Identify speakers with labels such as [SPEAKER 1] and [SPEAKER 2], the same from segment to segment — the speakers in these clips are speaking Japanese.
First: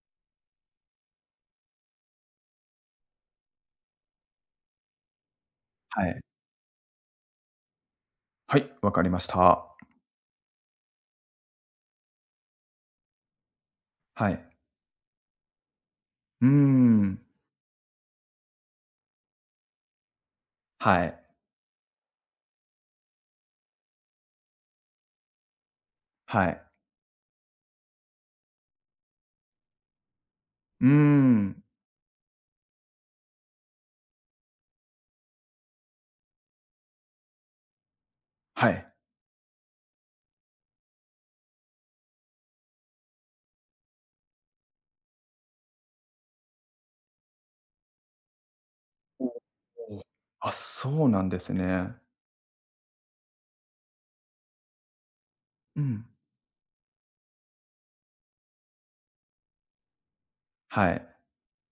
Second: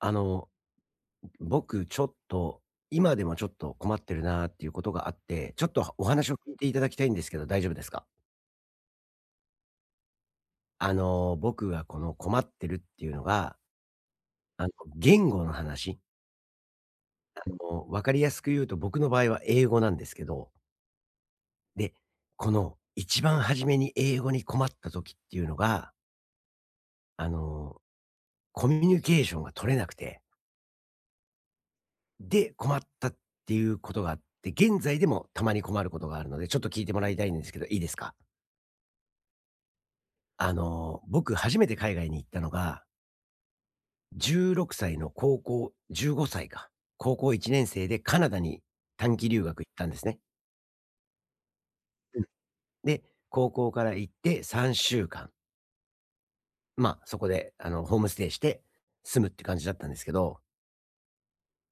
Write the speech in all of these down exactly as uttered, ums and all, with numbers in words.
[SPEAKER 1] あの、僕ちょっと、今でもちょっと困ってるなっていうことがあって、ちょっとお
[SPEAKER 2] はい。
[SPEAKER 1] 話を聞いていただきたいんですけど、大丈夫ですか？
[SPEAKER 2] はい、わかりました。
[SPEAKER 1] あの、僕がこの困ってるっていうのが、
[SPEAKER 2] はい。
[SPEAKER 1] あの、言語の話。
[SPEAKER 2] うーん。
[SPEAKER 1] あの、わかりやすく言うと、僕の場合は英語なんですけど、
[SPEAKER 2] はい。
[SPEAKER 1] で、この一番初めに英語に困った時っていうのが、
[SPEAKER 2] はい。
[SPEAKER 1] あの、コミュニケーションが取れなくて、
[SPEAKER 2] うーん。
[SPEAKER 1] で、困ったっていうことがあって、現在でもたまに困ることがあるので、ちょっと聞いてもらいたいんですけど、いいですか？
[SPEAKER 2] はい。
[SPEAKER 1] あの、僕初めて海外に行ったのが、じゅうろくさいの高校じゅうごさいか。高校いちねん生でカナダに短
[SPEAKER 2] お
[SPEAKER 1] 期留学行ったんで
[SPEAKER 2] お。
[SPEAKER 1] すね。
[SPEAKER 2] あ、そうなんですね。
[SPEAKER 1] うん。で、高校から行ってさんしゅうかん、
[SPEAKER 2] うん。
[SPEAKER 1] まあ、そこで、あの、ホームステイして住むって感じだったんですけど、
[SPEAKER 2] はい。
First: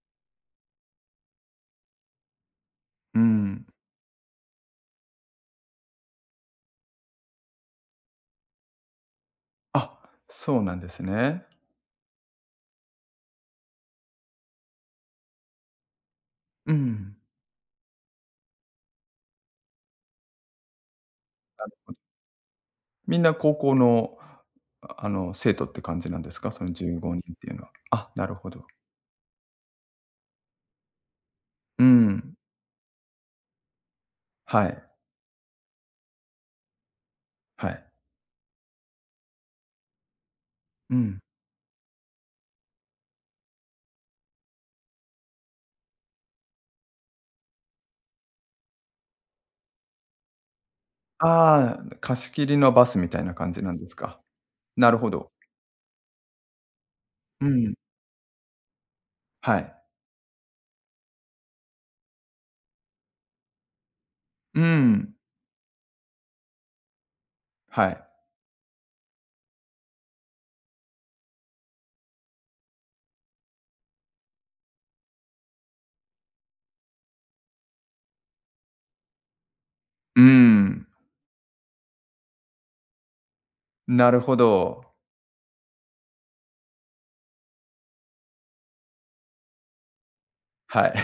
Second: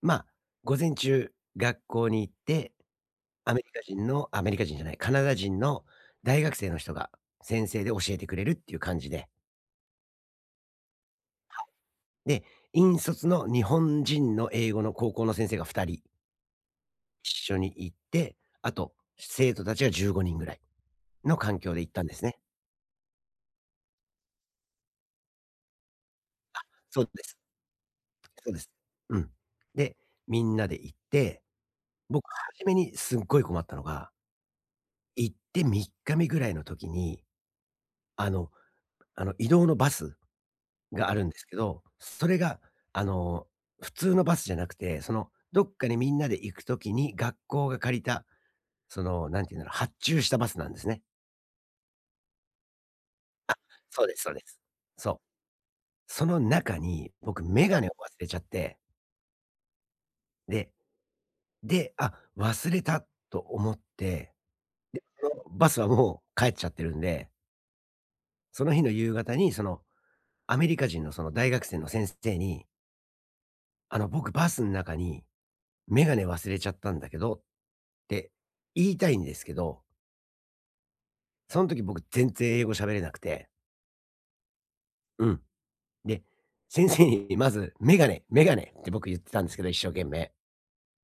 [SPEAKER 1] まあ、午前中学校に行って、
[SPEAKER 2] う
[SPEAKER 1] アメ
[SPEAKER 2] ん。
[SPEAKER 1] リカ人のアメリカ人じゃない、カナダ人の大学生の人が先生で教えてくれるっていう感じで、
[SPEAKER 2] あ、そうなんですね。
[SPEAKER 1] で、引率の日本人の英語の高校の先生がふたり
[SPEAKER 2] うん。
[SPEAKER 1] 一緒に行って、あと、生徒たちがじゅうごにんぐらいの環境で行ったんですね。
[SPEAKER 2] みんな高校の、ああの、生徒って感じなんですか？その15
[SPEAKER 1] そうで
[SPEAKER 2] 人っ
[SPEAKER 1] す。
[SPEAKER 2] ていうのは。あ、なるほ
[SPEAKER 1] そうで
[SPEAKER 2] ど。
[SPEAKER 1] す。うん。で、みんなで行って、
[SPEAKER 2] う
[SPEAKER 1] 僕
[SPEAKER 2] ん。
[SPEAKER 1] 初めにすっごい困ったのが、
[SPEAKER 2] はい。
[SPEAKER 1] 行ってみっかめぐらいの時に、
[SPEAKER 2] はい。
[SPEAKER 1] あのあの、移動のバス
[SPEAKER 2] う
[SPEAKER 1] があ
[SPEAKER 2] ん。
[SPEAKER 1] るんですけど、それが、あの、普通のバスじゃなくて、その、どっかにみんなで行く時に学校が借りた、その、なんて言うんだろう、発注したバスなんですね。
[SPEAKER 2] ああ、貸し切りのバスみたいな感じなんです
[SPEAKER 1] そうで
[SPEAKER 2] か。
[SPEAKER 1] すそうです。
[SPEAKER 2] なるほ
[SPEAKER 1] そう。
[SPEAKER 2] ど。
[SPEAKER 1] その中に、僕
[SPEAKER 2] う
[SPEAKER 1] メ
[SPEAKER 2] ん。
[SPEAKER 1] ガネを忘れちゃって、
[SPEAKER 2] はい。
[SPEAKER 1] でで、あ、忘れたと思って、
[SPEAKER 2] うん。
[SPEAKER 1] そのバスはもう帰っちゃってるんで、
[SPEAKER 2] はい。
[SPEAKER 1] その日の夕方に、その、アメリカ人のその大学生の先生に、あの、僕バスの中にメガネ忘れちゃったんだけどって言いたいんですけど、
[SPEAKER 2] うーん、
[SPEAKER 1] その時僕全然英語喋れなくて、
[SPEAKER 2] なるほど。
[SPEAKER 1] うん。で、先生にまず、「メガネメガネ」って僕言ってたんですけど、一生懸命。
[SPEAKER 2] はい。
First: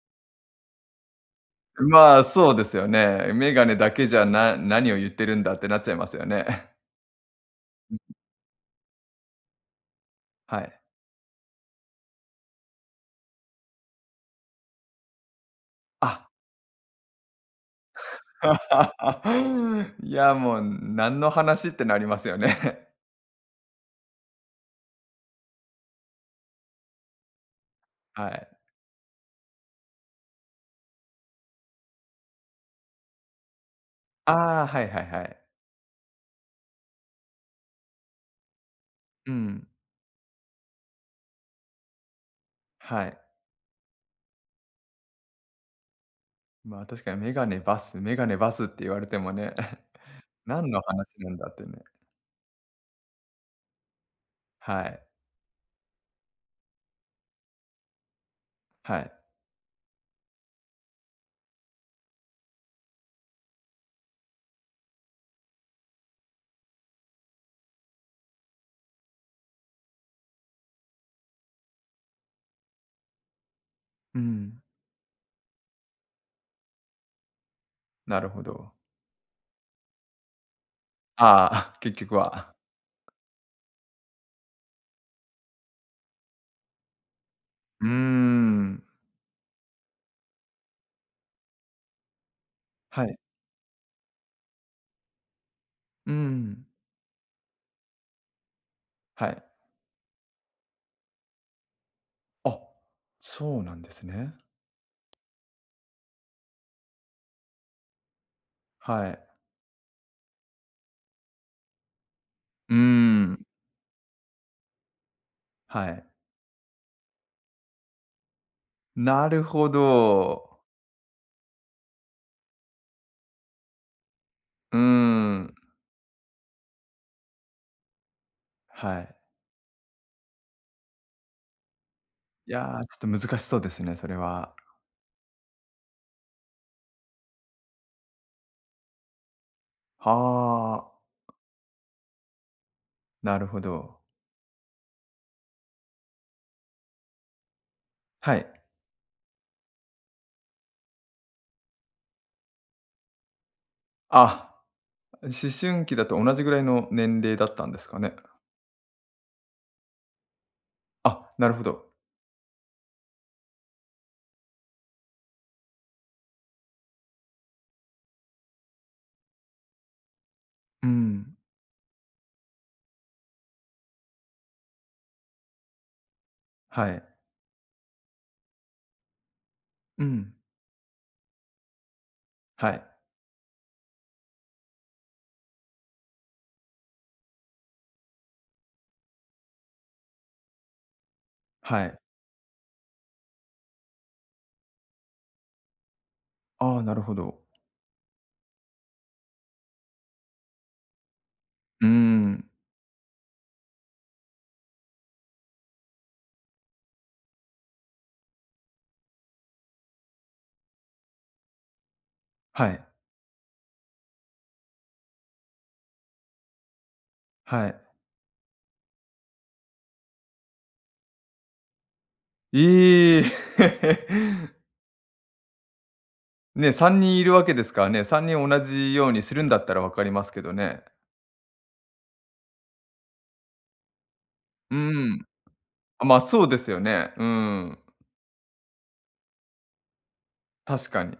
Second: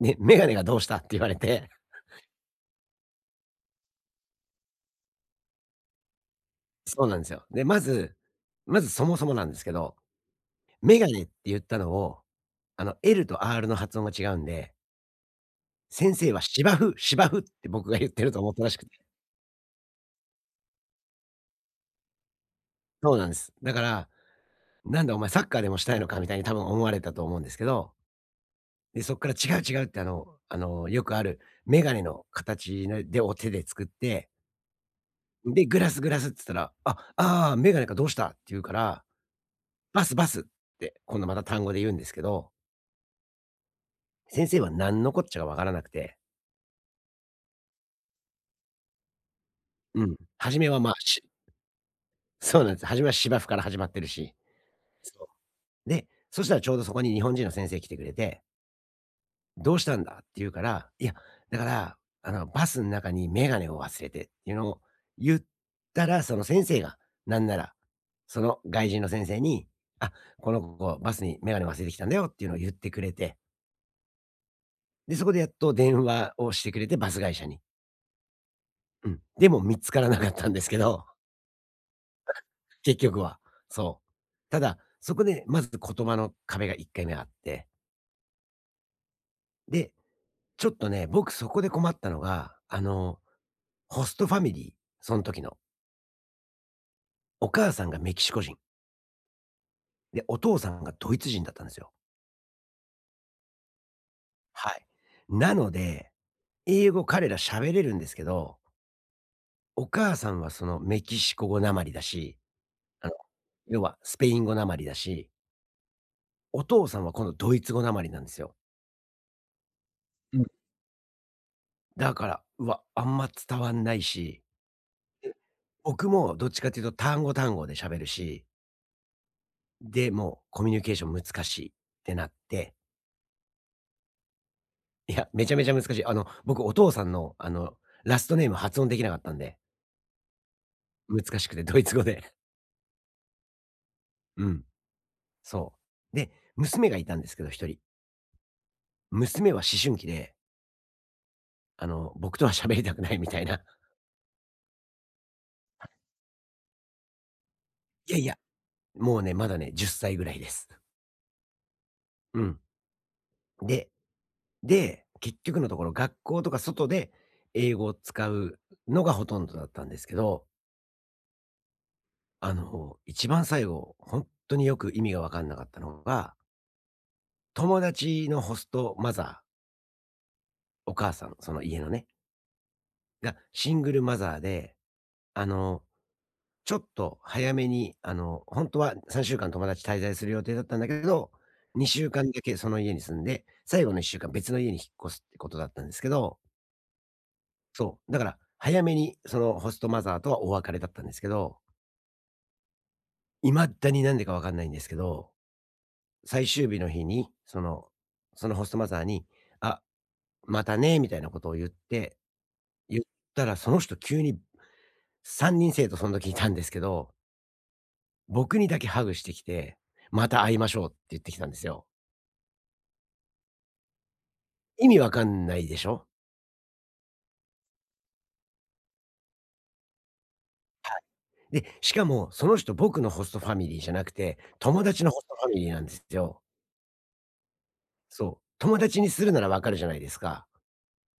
[SPEAKER 1] で、「ガネがどうした？」って言われて
[SPEAKER 2] まあ、そうですよね。メガネだけじゃ、な何を言ってるんだってなっちゃいますよね。
[SPEAKER 1] そうなんですよ。で、まずまずそもそもなんですけど、
[SPEAKER 2] はい。
[SPEAKER 1] メガネって言ったのを、あの、L と R の発音が違うんで、先
[SPEAKER 2] あ
[SPEAKER 1] 生は芝生芝生って僕が言ってると思ったらしくて。
[SPEAKER 2] いや、もう何の話ってなりますよね。
[SPEAKER 1] そうなんです。だから、「なんだお前サッカーでもしたいのか」みたいに多分思われたと思うんですけど、
[SPEAKER 2] はい。
[SPEAKER 1] で、そっから「違う違う」ってあのあの、よくあるメガネの形のでを手で作って、
[SPEAKER 2] ああ、はいはいはい。
[SPEAKER 1] で、「グラスグラス」って言ったら、「あ、ああ、メガネかどうした」って言うから、
[SPEAKER 2] うん。
[SPEAKER 1] 「バスバス」って今度また単語で言うんですけど、
[SPEAKER 2] はい。
[SPEAKER 1] 先生は何のこっちゃがわからなくて
[SPEAKER 2] まあ、確かにメガネバスメガネバスって言われてもね、
[SPEAKER 1] うん。初め
[SPEAKER 2] 何の
[SPEAKER 1] は、まあ、
[SPEAKER 2] 話
[SPEAKER 1] し
[SPEAKER 2] なんだってね。
[SPEAKER 1] そうなんです。初めは芝生から始まってるし。
[SPEAKER 2] はい。
[SPEAKER 1] そう。で、そしたらちょうどそこに日本人の先生来てくれて、
[SPEAKER 2] はい。
[SPEAKER 1] 「どうしたんだ？」って言うから、「いや、だから、あの、バスの中に眼鏡を忘れて」っていうのを言ったら、その先生が、なんなら、その外人の先生に、「あ、この子、バスに眼鏡忘れてきたんだよ」っていうのを言ってくれて、
[SPEAKER 2] うん、
[SPEAKER 1] で、そこでやっと電話をしてくれて、バス会社に。
[SPEAKER 2] なるほど。
[SPEAKER 1] うん。でも見つからなかったんですけど
[SPEAKER 2] ああ、結局は。
[SPEAKER 1] 結局は。そう。ただ、そこでまず言葉の壁がいっかいめあって、
[SPEAKER 2] うーん。
[SPEAKER 1] で、ちょっとね、僕そこで困ったのが、あ
[SPEAKER 2] はい。
[SPEAKER 1] の、ホストファミリー、その時の。
[SPEAKER 2] うーん。
[SPEAKER 1] お母さんがメキシコ人。
[SPEAKER 2] はい。
[SPEAKER 1] で、お父さんがドイツ人だったんですよ。
[SPEAKER 2] あ、そうなんですね。
[SPEAKER 1] はい。なので、英語彼ら喋れるんですけど、
[SPEAKER 2] はい。
[SPEAKER 1] お母さんはそのメキシコ語なまりだし、
[SPEAKER 2] うー
[SPEAKER 1] あの、
[SPEAKER 2] ん。
[SPEAKER 1] 要はスペイン語なまりだし、
[SPEAKER 2] はい。
[SPEAKER 1] お父さんは今度ドイツ語なまりなんですよ。
[SPEAKER 2] なるほ
[SPEAKER 1] うん。
[SPEAKER 2] ど。
[SPEAKER 1] だから、うわ、あんま伝わんないし
[SPEAKER 2] うーん。
[SPEAKER 1] 僕もどっちかっていうと単語単語で喋るし、
[SPEAKER 2] はい。
[SPEAKER 1] で、もうコミュニケーション難しいってなっ
[SPEAKER 2] いや、
[SPEAKER 1] て、
[SPEAKER 2] ちょっと難しそうですね、それは。
[SPEAKER 1] いや、めちゃめちゃ難しい。あの、僕お父さんの、あの、ラストネーム発音できなかったんで、
[SPEAKER 2] はあ、
[SPEAKER 1] 難しくてドイツ語で。
[SPEAKER 2] なるほど。
[SPEAKER 1] うん、そう。で、娘がいたんですけど、一人。
[SPEAKER 2] はい。
[SPEAKER 1] 娘は思春期で、あの、僕とは喋りたくないみたいな。い
[SPEAKER 2] あ、思春期だと同じぐらいの年齢だったんですかね。
[SPEAKER 1] やいや、もうね、まだね、じゅっさいぐらいです。
[SPEAKER 2] あ、なるほど。
[SPEAKER 1] うん。で、で、結局のところ学校とか外で英語を使うのがほとんどだったんですけど
[SPEAKER 2] うん。
[SPEAKER 1] あの、一番最後、本当によく意味が分かんなかったのが、
[SPEAKER 2] はい。
[SPEAKER 1] 友達のホストマザー、
[SPEAKER 2] うん。
[SPEAKER 1] お母さん、その家のね、
[SPEAKER 2] はい。
[SPEAKER 1] がシングルマザーで、あの、ちょっと早めに、あの、ほんはさんしゅうかん友達滞在する予定だったんだけど、
[SPEAKER 2] はい。
[SPEAKER 1] にしゅうかんだけその家に住んで、最後のいっしゅうかん別の家に引っ越すってことだったんですけど、
[SPEAKER 2] ああ、なるほど。
[SPEAKER 1] そう、だから早めにそのホストマザーとはお別れだったんですけど、
[SPEAKER 2] うーん。
[SPEAKER 1] 未だになんでか分かんないんですけど最終日の日に、その、そのホストマザーに、あ、またね、みたいなことを言って、
[SPEAKER 2] はい。
[SPEAKER 1] 言ったらその人急にさんにん生徒その時いたんですけど、
[SPEAKER 2] はい。
[SPEAKER 1] 僕にだけハグしてきて、また会いましょうって言ってきたんですよ。
[SPEAKER 2] ええ
[SPEAKER 1] 意味わかんないでしょ？
[SPEAKER 2] ね、さんにんいるわけですからね、さんにん同じようにするんだったらわかりますけどね。
[SPEAKER 1] で、しかもその人僕のホストファミリーじゃなくて、
[SPEAKER 2] うー
[SPEAKER 1] 友達のホ
[SPEAKER 2] ん。
[SPEAKER 1] ストファミリーなんで
[SPEAKER 2] あ、
[SPEAKER 1] す
[SPEAKER 2] まあ、
[SPEAKER 1] よ。
[SPEAKER 2] そうですよね。うーん、
[SPEAKER 1] そう。友達にするならわかるじゃないですか。
[SPEAKER 2] 確かに。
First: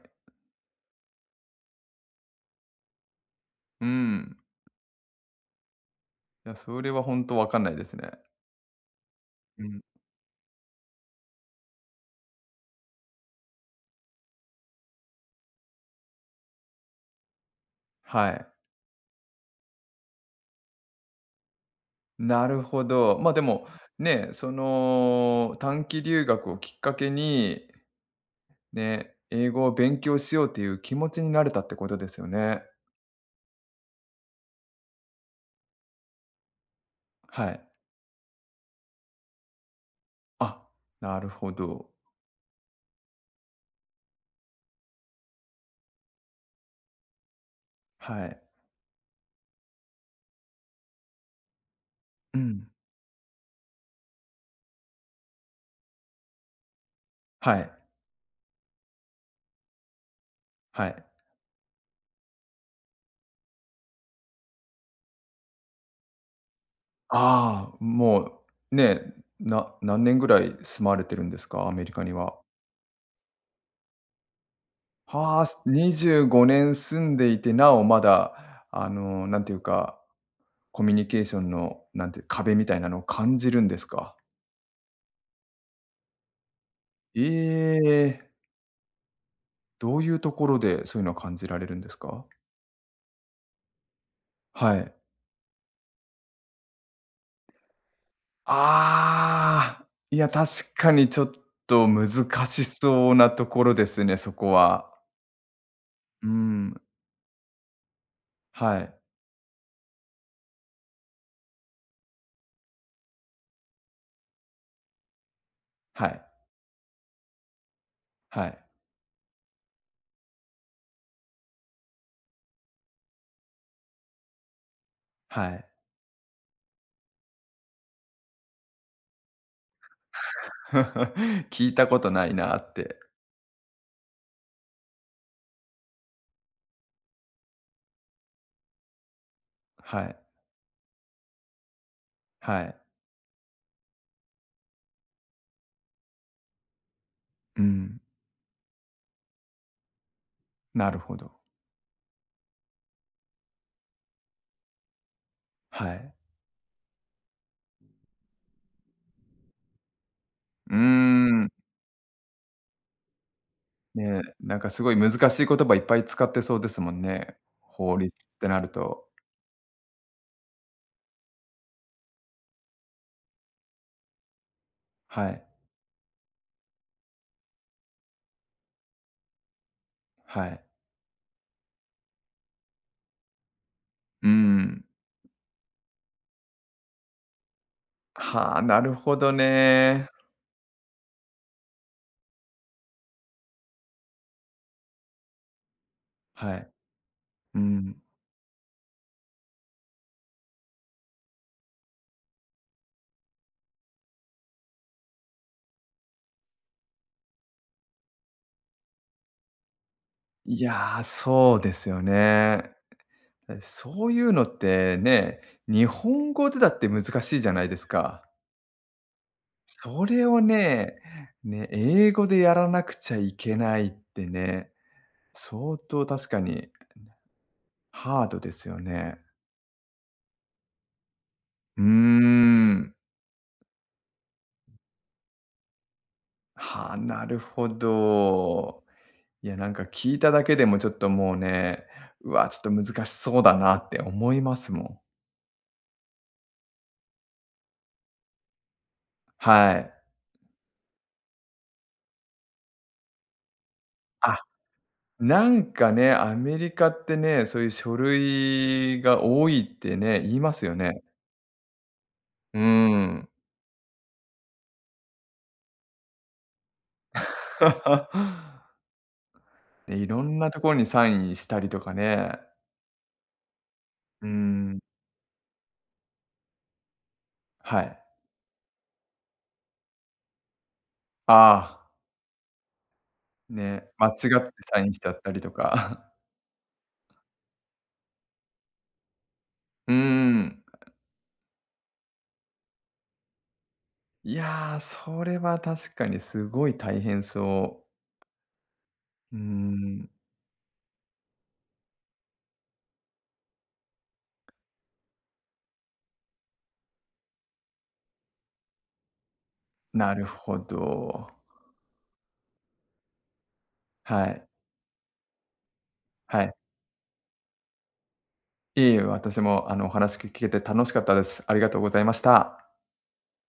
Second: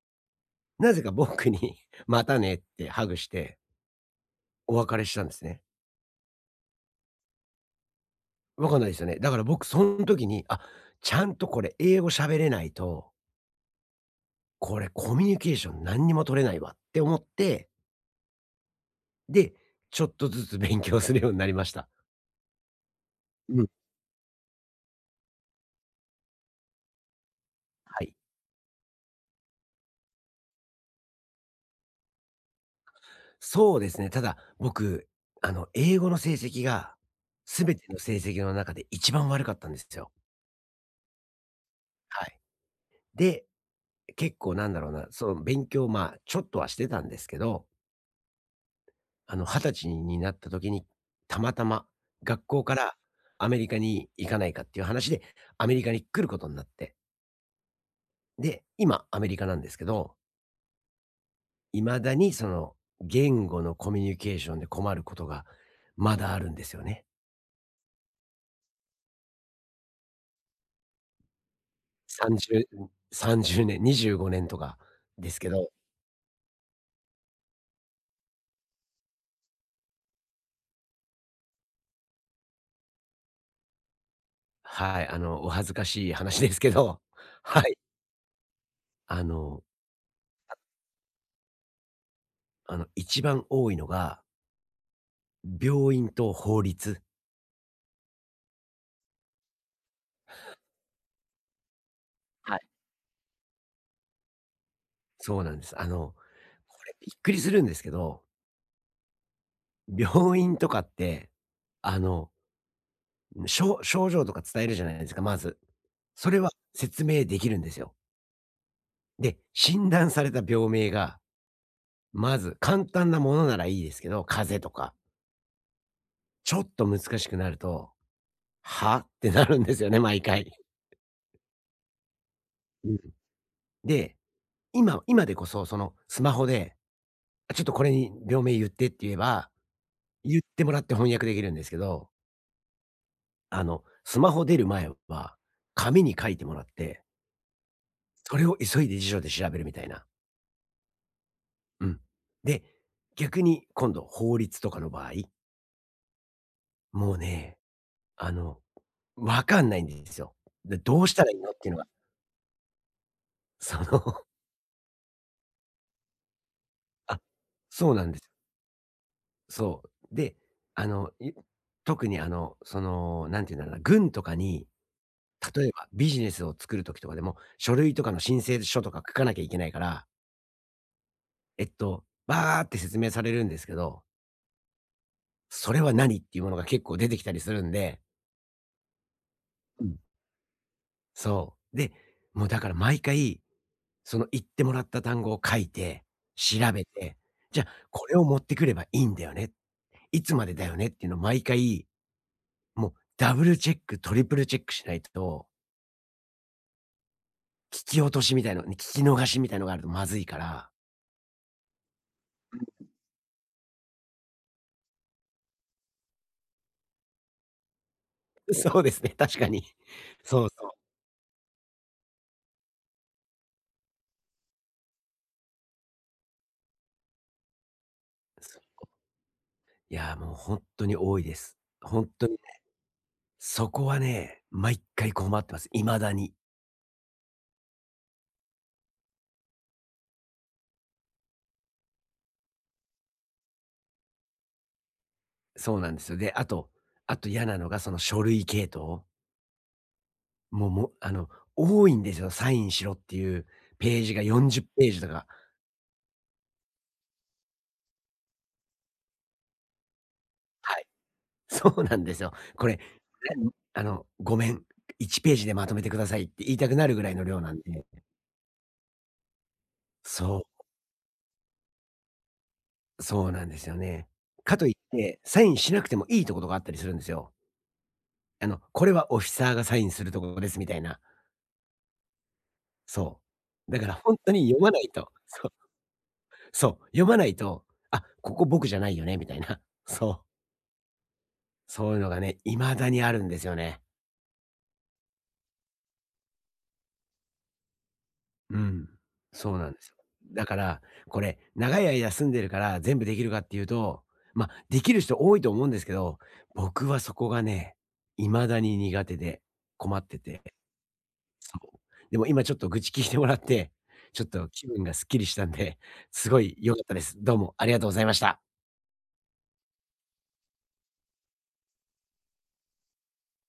[SPEAKER 1] なぜか僕に またねってハグして
[SPEAKER 2] うーん。
[SPEAKER 1] お別れしたんですね。
[SPEAKER 2] いや、それは本当わかんないですね。
[SPEAKER 1] わかんないですよね。だから
[SPEAKER 2] う
[SPEAKER 1] 僕
[SPEAKER 2] ん。
[SPEAKER 1] その時に、あ、ちゃんとこれ英語喋れないと、これコミュニケーション何にも取れないわって思って、
[SPEAKER 2] はい。
[SPEAKER 1] で、ちょっとずつ勉強するようになりました。
[SPEAKER 2] なるほど。ま、あ、で
[SPEAKER 1] う
[SPEAKER 2] も、
[SPEAKER 1] ん。
[SPEAKER 2] ね、その、短期留学をきっかけに、
[SPEAKER 1] はい。
[SPEAKER 2] ね、英語を勉強しようっていう気持ちになれたってことですよね。
[SPEAKER 1] そうですね。ただ、僕、あの、英語の成績が、
[SPEAKER 2] はい。
[SPEAKER 1] すべての成績の中で一番悪かったんですよ。
[SPEAKER 2] あ、なるほど。
[SPEAKER 1] はい。で、結構なんだろうな、その勉強、まあ、ちょっとはしてたんですけど、
[SPEAKER 2] はい。
[SPEAKER 1] あの、はたちになった時に、たまたま
[SPEAKER 2] う
[SPEAKER 1] 学校
[SPEAKER 2] ん。
[SPEAKER 1] からアメリカに行かないかっていう話で、アメリカに来ることになって、
[SPEAKER 2] はい。
[SPEAKER 1] で、今アメリカなんですけど、
[SPEAKER 2] はい。
[SPEAKER 1] 未だにその言語のコミュニケーションで困ることがまだあるんですよね。
[SPEAKER 2] ああ、もう、ね、な何年ぐらい住まわれてるんですか？アメリカには。
[SPEAKER 1] さんじゅう、さんじゅうねん、にじゅうごねんとかです
[SPEAKER 2] はあ、
[SPEAKER 1] け
[SPEAKER 2] す
[SPEAKER 1] ど、
[SPEAKER 2] にじゅうごねん住んでいて、なおまだ、あの、なんていうか、コミュニケーションの、なんていう、壁みたいなのを感じるんですか？
[SPEAKER 1] はい、あの、お恥ずかしい話ですけど、
[SPEAKER 2] え
[SPEAKER 1] はい、
[SPEAKER 2] え、
[SPEAKER 1] あの、
[SPEAKER 2] どういうところでそういうのを感じられるんですか？
[SPEAKER 1] あの、一番多いのが、
[SPEAKER 2] はい。
[SPEAKER 1] 病院と法律。
[SPEAKER 2] ああ、いや、確かにちょっと難
[SPEAKER 1] はい。
[SPEAKER 2] しそうなところですね、そこは。
[SPEAKER 1] そうなんです。あの、
[SPEAKER 2] うん。
[SPEAKER 1] これびっくりするんですけど、
[SPEAKER 2] はい。
[SPEAKER 1] 病院とかって、あの、症症状とか伝えるじゃないですか、まず。
[SPEAKER 2] はい。
[SPEAKER 1] それは説明できるんですよ。
[SPEAKER 2] はい。
[SPEAKER 1] で、診断された病名が、まず簡単なものならいいですけど、風邪とか、
[SPEAKER 2] はい。
[SPEAKER 1] ちょっと難しくなると、はってなるんですよね、毎回。
[SPEAKER 2] 聞いたことないなっ
[SPEAKER 1] う
[SPEAKER 2] て。
[SPEAKER 1] ん、で、今、今でこそそのスマホで、あちょっとこれに病名言ってって言えば、
[SPEAKER 2] はい。
[SPEAKER 1] 言ってもらって翻訳できるんですけど
[SPEAKER 2] はい。
[SPEAKER 1] あの、スマホ出る前は、紙に書いてもらって、
[SPEAKER 2] うん。
[SPEAKER 1] それを急いで辞書で調べるみたいな。
[SPEAKER 2] なるほど。
[SPEAKER 1] うん。で、逆に今度法律とかの場合、
[SPEAKER 2] はい。
[SPEAKER 1] もうね、あの、わかんないんですよ。
[SPEAKER 2] うー
[SPEAKER 1] で、どうしたらいい
[SPEAKER 2] ん。
[SPEAKER 1] のっていうのが、その、
[SPEAKER 2] ね、なんかすごい難しい言葉いっぱい使ってそうですもん
[SPEAKER 1] あ、
[SPEAKER 2] ね。
[SPEAKER 1] そう
[SPEAKER 2] 法
[SPEAKER 1] な
[SPEAKER 2] 律
[SPEAKER 1] んで
[SPEAKER 2] っ
[SPEAKER 1] す。
[SPEAKER 2] てなると。
[SPEAKER 1] そう。で、あの、い特にあの、その、なんていうんだろうな、軍とかに、
[SPEAKER 2] はい。
[SPEAKER 1] 例えばビジネスを作る時とかでも、書類とかの申請書とか書かなきゃいけないから、
[SPEAKER 2] はい。
[SPEAKER 1] えっと、バーって説明されるんですけど
[SPEAKER 2] うん。
[SPEAKER 1] それは何っていうものが結構出てきたりするんで、
[SPEAKER 2] はあ、なるほど
[SPEAKER 1] うん。
[SPEAKER 2] ね。
[SPEAKER 1] そう。で、もうだから毎回、その言ってもらった単語を書いて、
[SPEAKER 2] は
[SPEAKER 1] 調
[SPEAKER 2] い。
[SPEAKER 1] べて、
[SPEAKER 2] う
[SPEAKER 1] じゃあ
[SPEAKER 2] ん。
[SPEAKER 1] これを持ってくればいいんだよね。いつまでだよねっていうのを毎回、もうダブルチェック、トリプルチェックしないと、聞き落としみたいな、聞き逃しみたいのがあるとまずいか
[SPEAKER 2] い
[SPEAKER 1] ら。
[SPEAKER 2] やー、そうですよね。そういうのってね、日本語でだって難しいじゃないですか。
[SPEAKER 1] そうですね、確かに。
[SPEAKER 2] そ れを
[SPEAKER 1] そうそう。
[SPEAKER 2] ね、ね、英語でやらなくちゃいけないってね、相当確かにハードですよね。
[SPEAKER 1] いや、もう本当に多いです。
[SPEAKER 2] うー
[SPEAKER 1] 本当にね、
[SPEAKER 2] ん。
[SPEAKER 1] そこはね、毎回困ってます。未だに。
[SPEAKER 2] はあ、なるほど。いや、なんか聞いただけでもちょっともうね、うわ、ちょっと難しそうだなって思いますもん。
[SPEAKER 1] そうなんですよ。で、あとあと嫌なのがその書類系統。
[SPEAKER 2] はい。
[SPEAKER 1] もうもうあの、多いんですよ。サインしろっていうページが
[SPEAKER 2] あ、
[SPEAKER 1] よんじゅうページとか。
[SPEAKER 2] なんかね、アメリカってね、そういう書類が多いってね、言います
[SPEAKER 1] は
[SPEAKER 2] よ
[SPEAKER 1] い。
[SPEAKER 2] ね。
[SPEAKER 1] そうなんですよ。
[SPEAKER 2] うー
[SPEAKER 1] これ、
[SPEAKER 2] ん。
[SPEAKER 1] 何あの、ごめん、いちページでまとめてくださいって言いたくなるぐらいの量なんで。
[SPEAKER 2] ね、いろん
[SPEAKER 1] そ
[SPEAKER 2] なところにサインしたりとかね。
[SPEAKER 1] う、そうなんですよね。
[SPEAKER 2] うー
[SPEAKER 1] かといっ
[SPEAKER 2] ん。
[SPEAKER 1] て、サインしなくてもいいとことがあったりするんですよ。
[SPEAKER 2] はい。
[SPEAKER 1] あの、これはオフィサーがサインするところですみたいな。
[SPEAKER 2] あ
[SPEAKER 1] そ
[SPEAKER 2] あ、
[SPEAKER 1] う。だ
[SPEAKER 2] ね、
[SPEAKER 1] から
[SPEAKER 2] 間違
[SPEAKER 1] 本
[SPEAKER 2] っ
[SPEAKER 1] 当に
[SPEAKER 2] て
[SPEAKER 1] 読ま
[SPEAKER 2] サ
[SPEAKER 1] な
[SPEAKER 2] イ
[SPEAKER 1] い
[SPEAKER 2] ンしち
[SPEAKER 1] と。
[SPEAKER 2] ゃったり
[SPEAKER 1] そ
[SPEAKER 2] と
[SPEAKER 1] う。
[SPEAKER 2] か。
[SPEAKER 1] そう、読まないと、あ、ここ僕じゃないよねみたいな。
[SPEAKER 2] うー
[SPEAKER 1] そう、
[SPEAKER 2] ん。
[SPEAKER 1] そういうのがね、未だにあるんですよね。
[SPEAKER 2] いやー、それは確かにすごい大変そ
[SPEAKER 1] うん。
[SPEAKER 2] う。うー
[SPEAKER 1] そうなんですよ。
[SPEAKER 2] ん、
[SPEAKER 1] だから、これ、長い間住んでるから全部できるかっていうと、まあ、できる人多いと思うんですけど、僕はそこがね、未だに苦手で困っ
[SPEAKER 2] な
[SPEAKER 1] て
[SPEAKER 2] る
[SPEAKER 1] て、
[SPEAKER 2] ほど。
[SPEAKER 1] そう。でも今ちょっと愚痴聞いてもらって、
[SPEAKER 2] は
[SPEAKER 1] ちょっと
[SPEAKER 2] い。
[SPEAKER 1] 気分がすっきりしたんで、すご
[SPEAKER 2] はい。
[SPEAKER 1] い良かったです。どうもありがとうございました。
[SPEAKER 2] いえいえ、私もあの、お話聞けて楽しかったです。ありがとうございました。